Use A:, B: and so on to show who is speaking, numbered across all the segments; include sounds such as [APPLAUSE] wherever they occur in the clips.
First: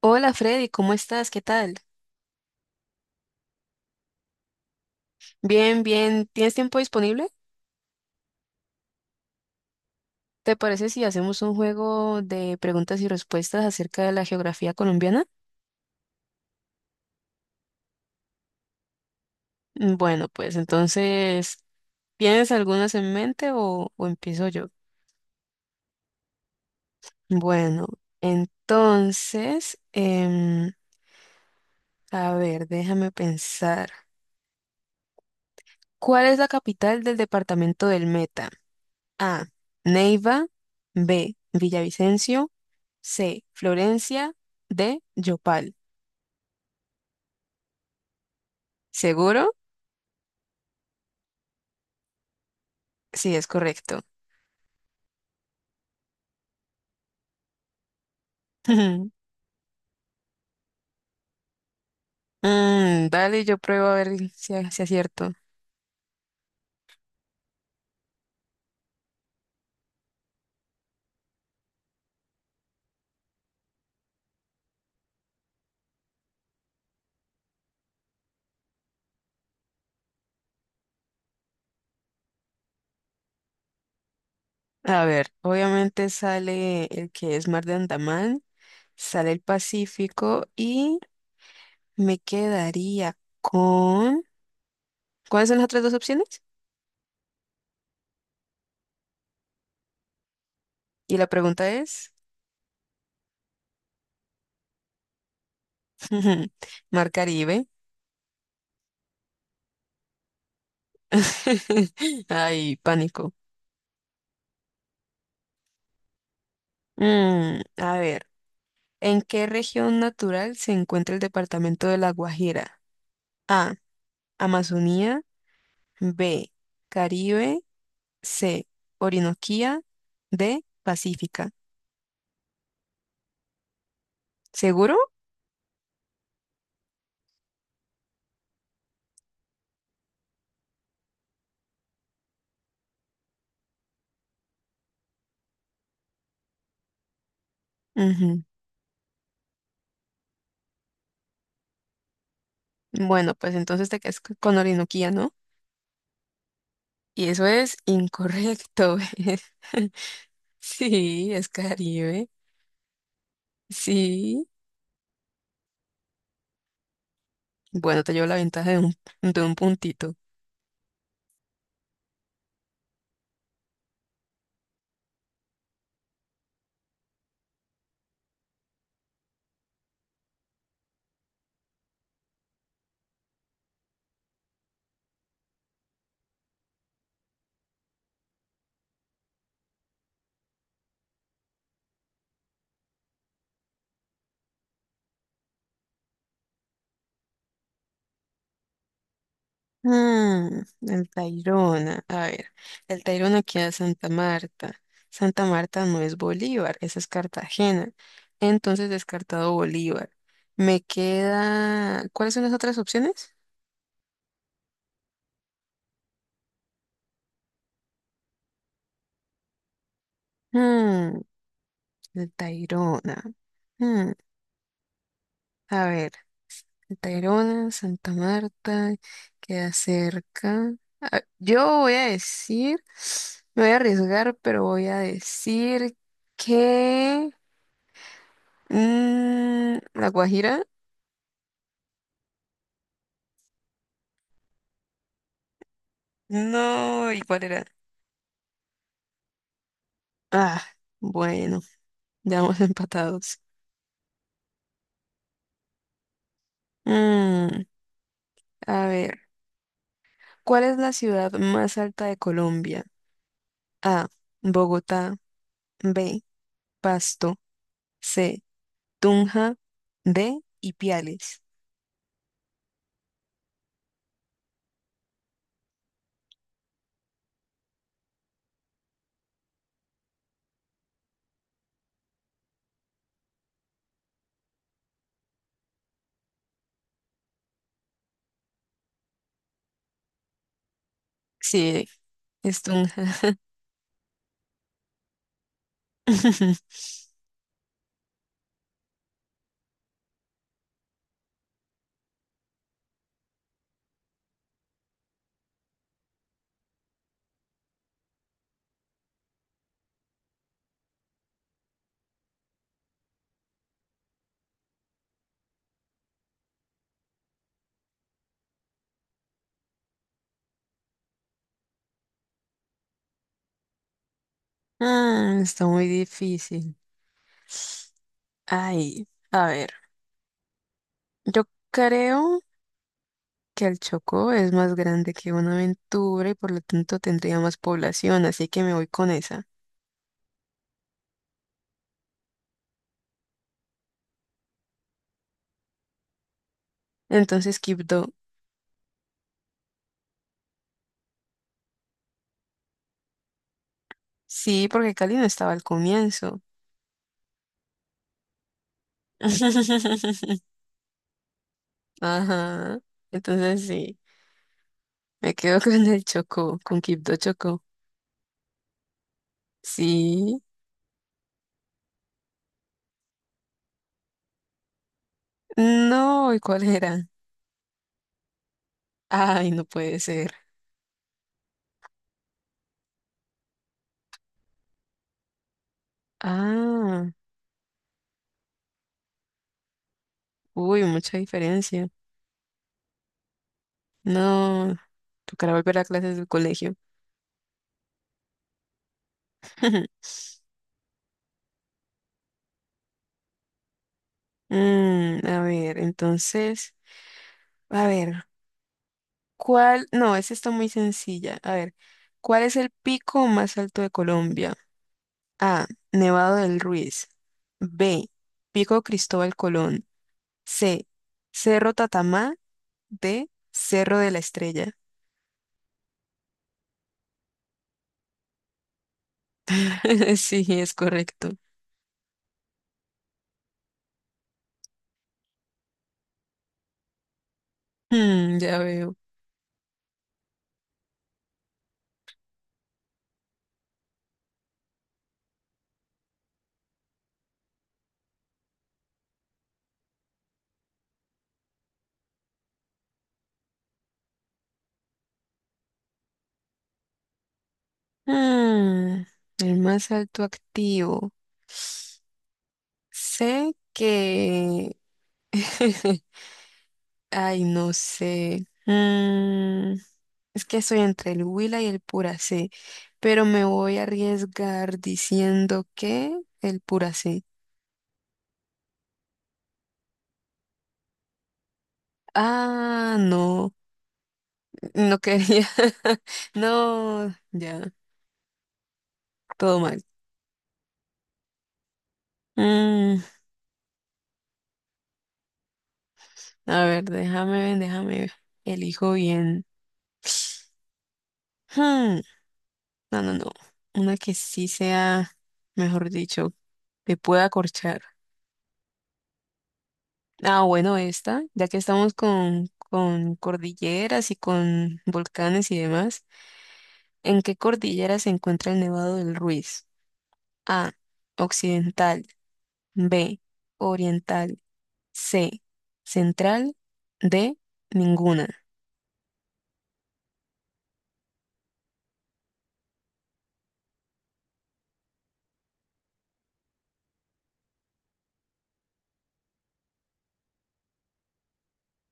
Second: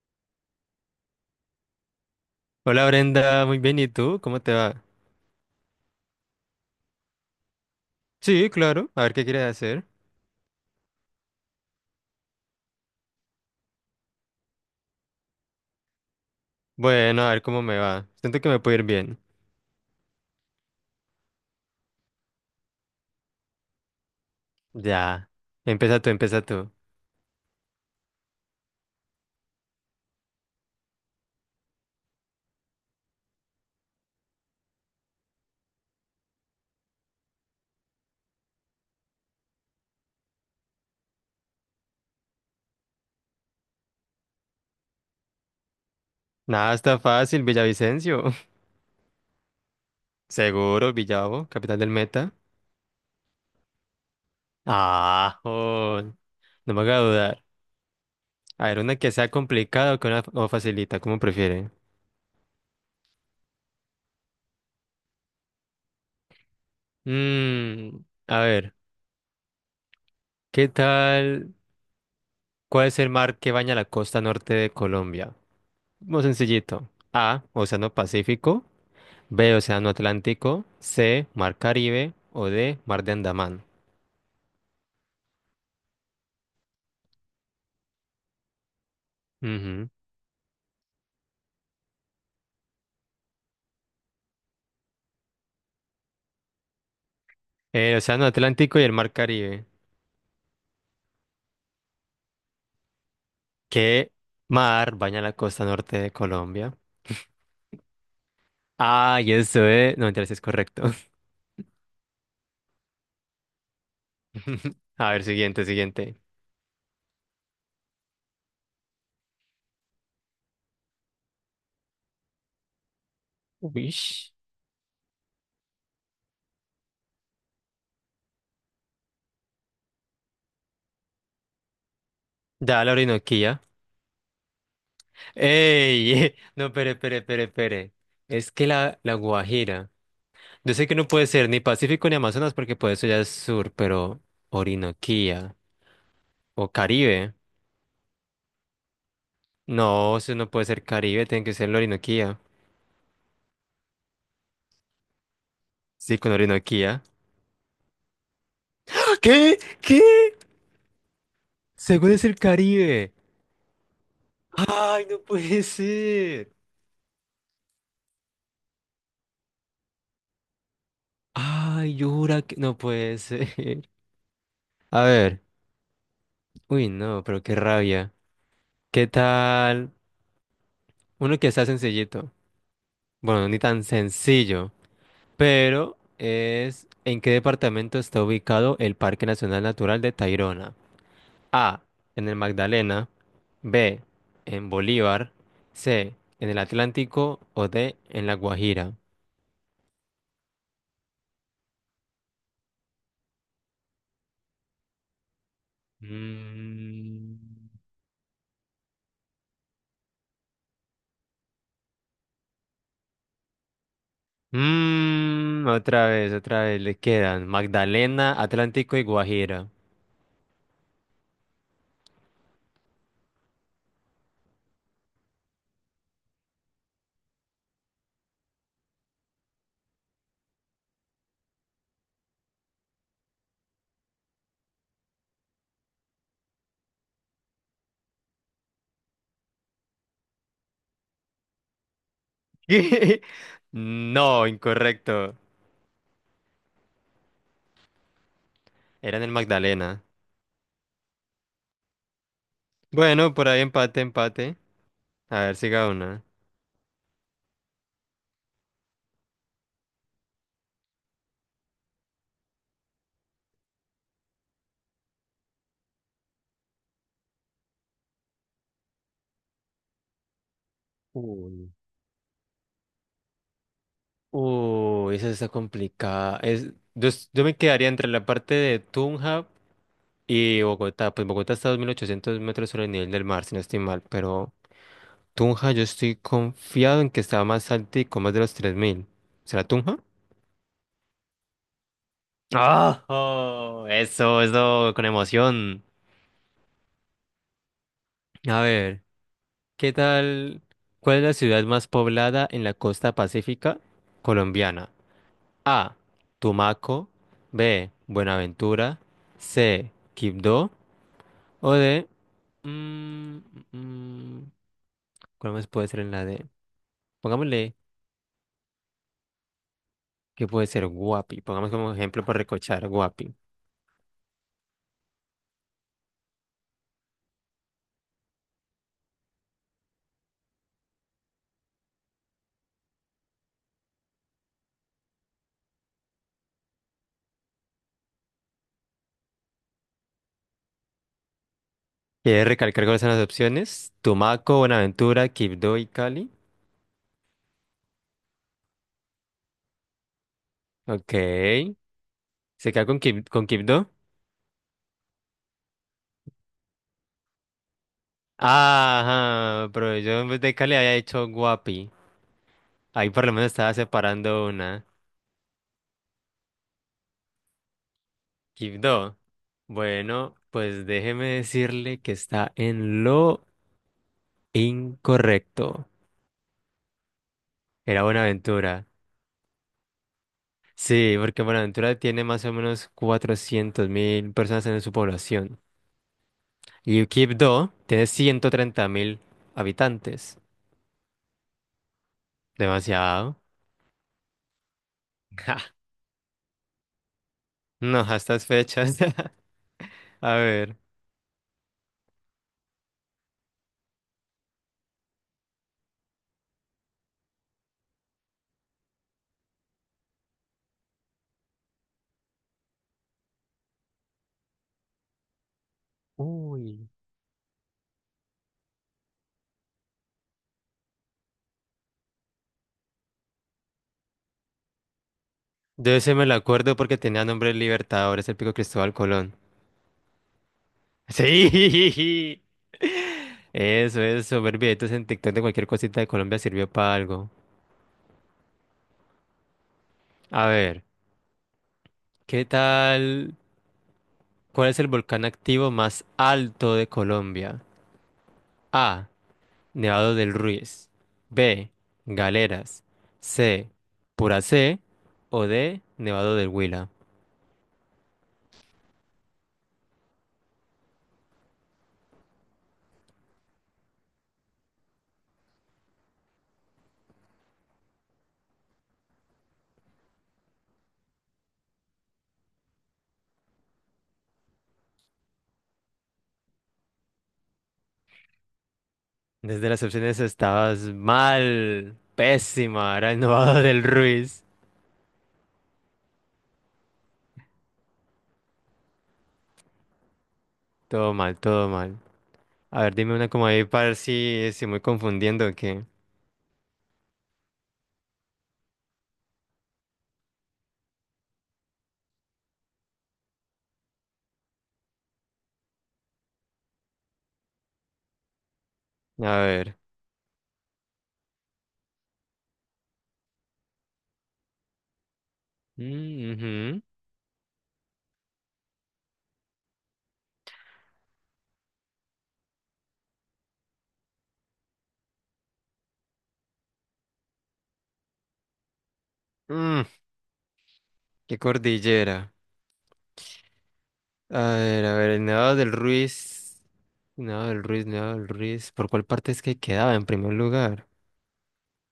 A: Hola Freddy, ¿cómo estás? ¿Qué tal?
B: Hola Brenda, muy bien, ¿y tú? ¿Cómo te va?
A: Bien, bien. ¿Tienes tiempo disponible?
B: Sí, claro, a ver qué quieres hacer.
A: ¿Te parece si hacemos un juego de preguntas y respuestas acerca de la geografía colombiana?
B: Bueno, a ver cómo me va. Siento que me puede ir bien.
A: Bueno, pues entonces, ¿tienes algunas en mente o empiezo yo?
B: Ya, empieza tú, empieza tú.
A: Bueno, entonces, a ver, déjame pensar. ¿Cuál es la capital del departamento del Meta? A. Neiva. B. Villavicencio. C. Florencia. D. Yopal.
B: Nada, está fácil, Villavicencio.
A: ¿Seguro?
B: [LAUGHS] Seguro, Villavo, capital del Meta.
A: Sí, es correcto.
B: Ah, jod. No me haga dudar. A ver, una que
A: [LAUGHS]
B: sea complicada o o facilita, como prefiere.
A: Dale, yo pruebo a ver si acierto.
B: Mmm, a ver, ¿qué tal? ¿Cuál es el mar que baña la costa norte de Colombia? Muy sencillito. A, Océano Pacífico. B, Océano Atlántico. C, Mar Caribe. O D, Mar de Andamán.
A: A ver, obviamente sale el que es Mar de Andaman, sale el
B: Ujú.
A: Pacífico y me quedaría con... ¿Cuáles son las otras dos opciones?
B: El Océano Atlántico y el Mar Caribe.
A: Y la pregunta es,
B: ¿Qué mar baña la costa norte de
A: [LAUGHS]
B: Colombia?
A: Mar Caribe.
B: Ah, y eso es... No, entonces es correcto.
A: [LAUGHS] Ay, pánico.
B: [LAUGHS] A ver, siguiente, siguiente.
A: A ver, ¿en qué región natural se encuentra el departamento de La Guajira? A,
B: Uish.
A: Amazonía. B, Caribe. C, Orinoquía. D, Pacífica.
B: Da la Orinoquía.
A: ¿Seguro?
B: ¡Ey! [LAUGHS] No, pere, pere, pere, pere. Es que la Guajira. Yo sé que no puede ser ni Pacífico ni Amazonas porque por eso ya es sur, pero Orinoquía o Caribe.
A: Ujú.
B: No, eso no puede ser Caribe, tiene que ser la Orinoquía.
A: Bueno, pues entonces te quedas con Orinoquía, ¿no?
B: Sí, con Orinoquía.
A: Y eso es incorrecto.
B: ¡Ah! ¿Qué?
A: [LAUGHS]
B: ¿Qué?
A: Sí, es
B: Según es
A: Caribe.
B: el Caribe.
A: Sí.
B: Ay, no puede ser.
A: Bueno, te llevo la ventaja de de un puntito.
B: Ay, yo jura que no puede ser. [LAUGHS] A ver. Uy, no, pero qué rabia. ¿Qué tal? Uno que está sencillito. Bueno, ni tan sencillo. Pero es, ¿en qué departamento está ubicado el Parque Nacional Natural de Tayrona? A, en el Magdalena, B, en Bolívar, C, en el Atlántico o D, en la Guajira.
A: Ah, el Tayrona. A ver, el Tayrona queda en Santa Marta. Santa Marta no es Bolívar, esa es
B: Mm,
A: Cartagena. Entonces descartado Bolívar. Me queda. ¿Cuáles son las otras opciones?
B: otra vez, le quedan Magdalena, Atlántico y Guajira.
A: Hmm, el Tayrona. Hmm, a ver, el Tayrona, Santa Marta, queda cerca. Ah, yo voy a decir, me voy a arriesgar, pero voy a decir que. ¿La Guajira?
B: [LAUGHS] No, incorrecto.
A: No, ¿y cuál era?
B: Era en el Magdalena.
A: Ah, bueno, ya vamos [LAUGHS]
B: Bueno,
A: empatados.
B: por ahí empate, empate. A ver, siga una.
A: Mm, a ver, ¿cuál es la ciudad más alta de Colombia? A, Bogotá. B, Pasto. C, Tunja. D, Ipiales.
B: Uy. Uy, esa está complicada. Yo me quedaría entre la parte de Tunja y Bogotá, pues Bogotá está a 2800 metros sobre el nivel del mar, si no estoy mal, pero Tunja yo estoy confiado en que está más alto y con más de los 3000. ¿Será Tunja?
A: Sí, es
B: ¡Ah!
A: Tunja.
B: ¡Oh! Eso, con emoción.
A: [LAUGHS]
B: A ver, ¿qué tal? ¿Cuál es la ciudad más poblada en la costa pacífica colombiana? A. Tumaco. B. Buenaventura. C. Quibdó. O D. Mm, mm, mm, ¿cuál más puede ser en la D? Pongámosle que puede ser Guapi. Pongamos como ejemplo para recochar Guapi.
A: Mm, está muy difícil. Ay, a ver, yo creo. Que el Chocó es más grande que Buenaventura y por lo tanto tendría más población, así que me voy con esa.
B: ¿Quieres recalcar cuáles son las opciones? Tumaco, Buenaventura, Quibdó y Cali.
A: Entonces, Quibdó.
B: Ok. ¿Se queda con, con Quibdó?
A: Sí, porque Cali no estaba al comienzo.
B: Ajá, pero yo en
A: [LAUGHS]
B: vez de Cali había hecho Guapi.
A: Ajá.
B: Ahí por lo menos
A: Entonces
B: estaba
A: sí,
B: separando una.
A: me quedo [LAUGHS] con el Chocó, con Quibdó Chocó.
B: Quibdó. Bueno,
A: Sí.
B: pues déjeme decirle que está en lo incorrecto.
A: No, ¿y cuál era?
B: Era Buenaventura.
A: Ay, no puede ser.
B: Sí, porque Buenaventura tiene más o menos 400.000 personas en su población.
A: Ah,
B: Y Quibdó tiene 130.000 habitantes.
A: uy, mucha diferencia.
B: Demasiado. [LAUGHS]
A: No, tocará
B: Ja,
A: volver a clases del colegio.
B: no, a estas fechas.
A: [LAUGHS]
B: [LAUGHS] A ver.
A: A ver, entonces, a ver. ¿Cuál? No, esa está muy sencilla. A ver, ¿cuál es el pico más alto de Colombia? A. Nevado del
B: Uy.
A: Ruiz. B. Pico Cristóbal Colón. C. Cerro Tatamá. D. Cerro de la Estrella.
B: De ese me lo acuerdo porque tenía nombre de Libertadores, el pico Cristóbal Colón.
A: [LAUGHS] Sí, es
B: [LAUGHS]
A: correcto.
B: Sí. Eso, eso. Ver videitos en TikTok de cualquier cosita de Colombia sirvió para algo.
A: Mm, ya veo.
B: A ver, ¿qué tal? ¿Cuál es el volcán activo más alto de Colombia? A. Nevado del Ruiz. B. Galeras. C. Puracé. O D. Nevado del Huila.
A: Mm, el más alto activo. Sé que... [LAUGHS] Ay, no sé. Es que soy entre el Huila y el Puracé, pero me voy a arriesgar diciendo que el Puracé.
B: Desde las opciones estabas mal.
A: Ah,
B: Pésima. Era el
A: no,
B: Nevado [LAUGHS] del Ruiz.
A: no quería. [LAUGHS] No, ya, todo mal.
B: Todo mal, todo mal. A ver,
A: Mm,
B: dime una como ahí para ver si estoy muy confundiendo o qué.
A: a ver, déjame ver, déjame ver. Elijo bien. Hmm, no, no, no. Una que sí sea, mejor dicho, que pueda acorchar.
B: A ver.
A: Ah, bueno, esta, ya que estamos con cordilleras y con volcanes y demás.
B: Mm,
A: ¿En qué cordillera se encuentra el Nevado del Ruiz? A. Occidental. B. Oriental. C. Central. D. Ninguna.
B: ujú. Qué cordillera. A ver, el Nevado del Ruiz. Nevado del Ruiz, Nevado del Ruiz. ¿Por cuál parte es que quedaba en primer lugar?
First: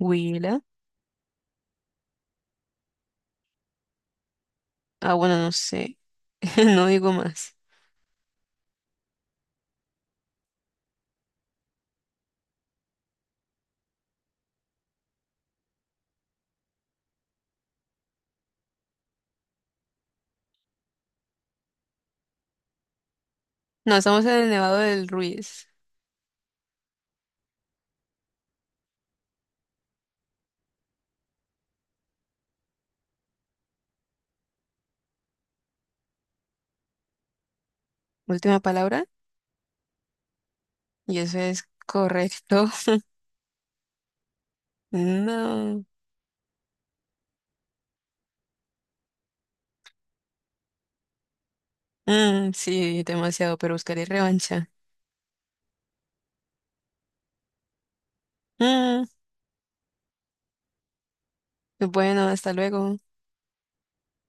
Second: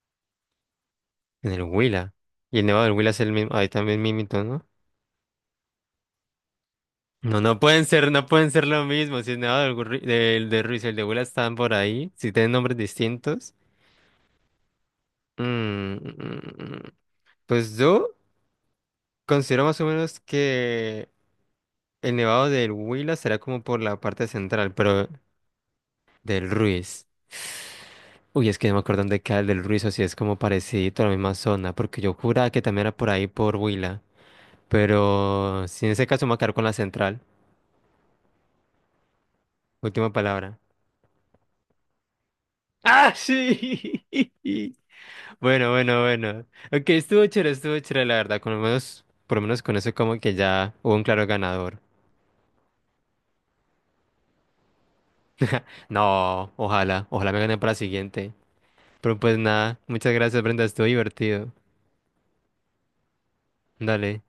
A: Huila.
B: En el Huila. Y el Nevado del Huila es el mismo. Ahí también Mimito, ¿no?
A: Ah, bueno, no sé. [LAUGHS] No digo
B: No,
A: más.
B: no pueden ser, no pueden ser lo mismo. Si el Nevado del de Ruiz y el de Huila están por ahí, si tienen nombres distintos. Mm, mm, mm. Pues yo considero más o menos que el Nevado del Huila será como por
A: No,
B: la
A: estamos
B: parte
A: en el
B: central,
A: Nevado del
B: pero
A: Ruiz.
B: del Ruiz. Uy, es que no me acuerdo dónde queda el del Ruiz, o si es como parecido a la misma zona, porque yo juraba que también era por ahí por Huila. Pero si en ese caso me voy a quedar con la central.
A: Última palabra.
B: Última palabra.
A: Y eso es correcto.
B: ¡Ah, sí! [LAUGHS]
A: [LAUGHS]
B: Bueno,
A: No.
B: bueno, bueno. Ok, estuvo chévere, la verdad. Con lo menos, por lo menos con eso como que ya hubo un claro ganador.
A: Mm, sí, demasiado, pero buscaré revancha.
B: No, ojalá, ojalá me gane para la siguiente.
A: Mm,
B: Pero pues nada, muchas gracias, Brenda, estuvo divertido.
A: bueno, hasta luego.
B: Dale.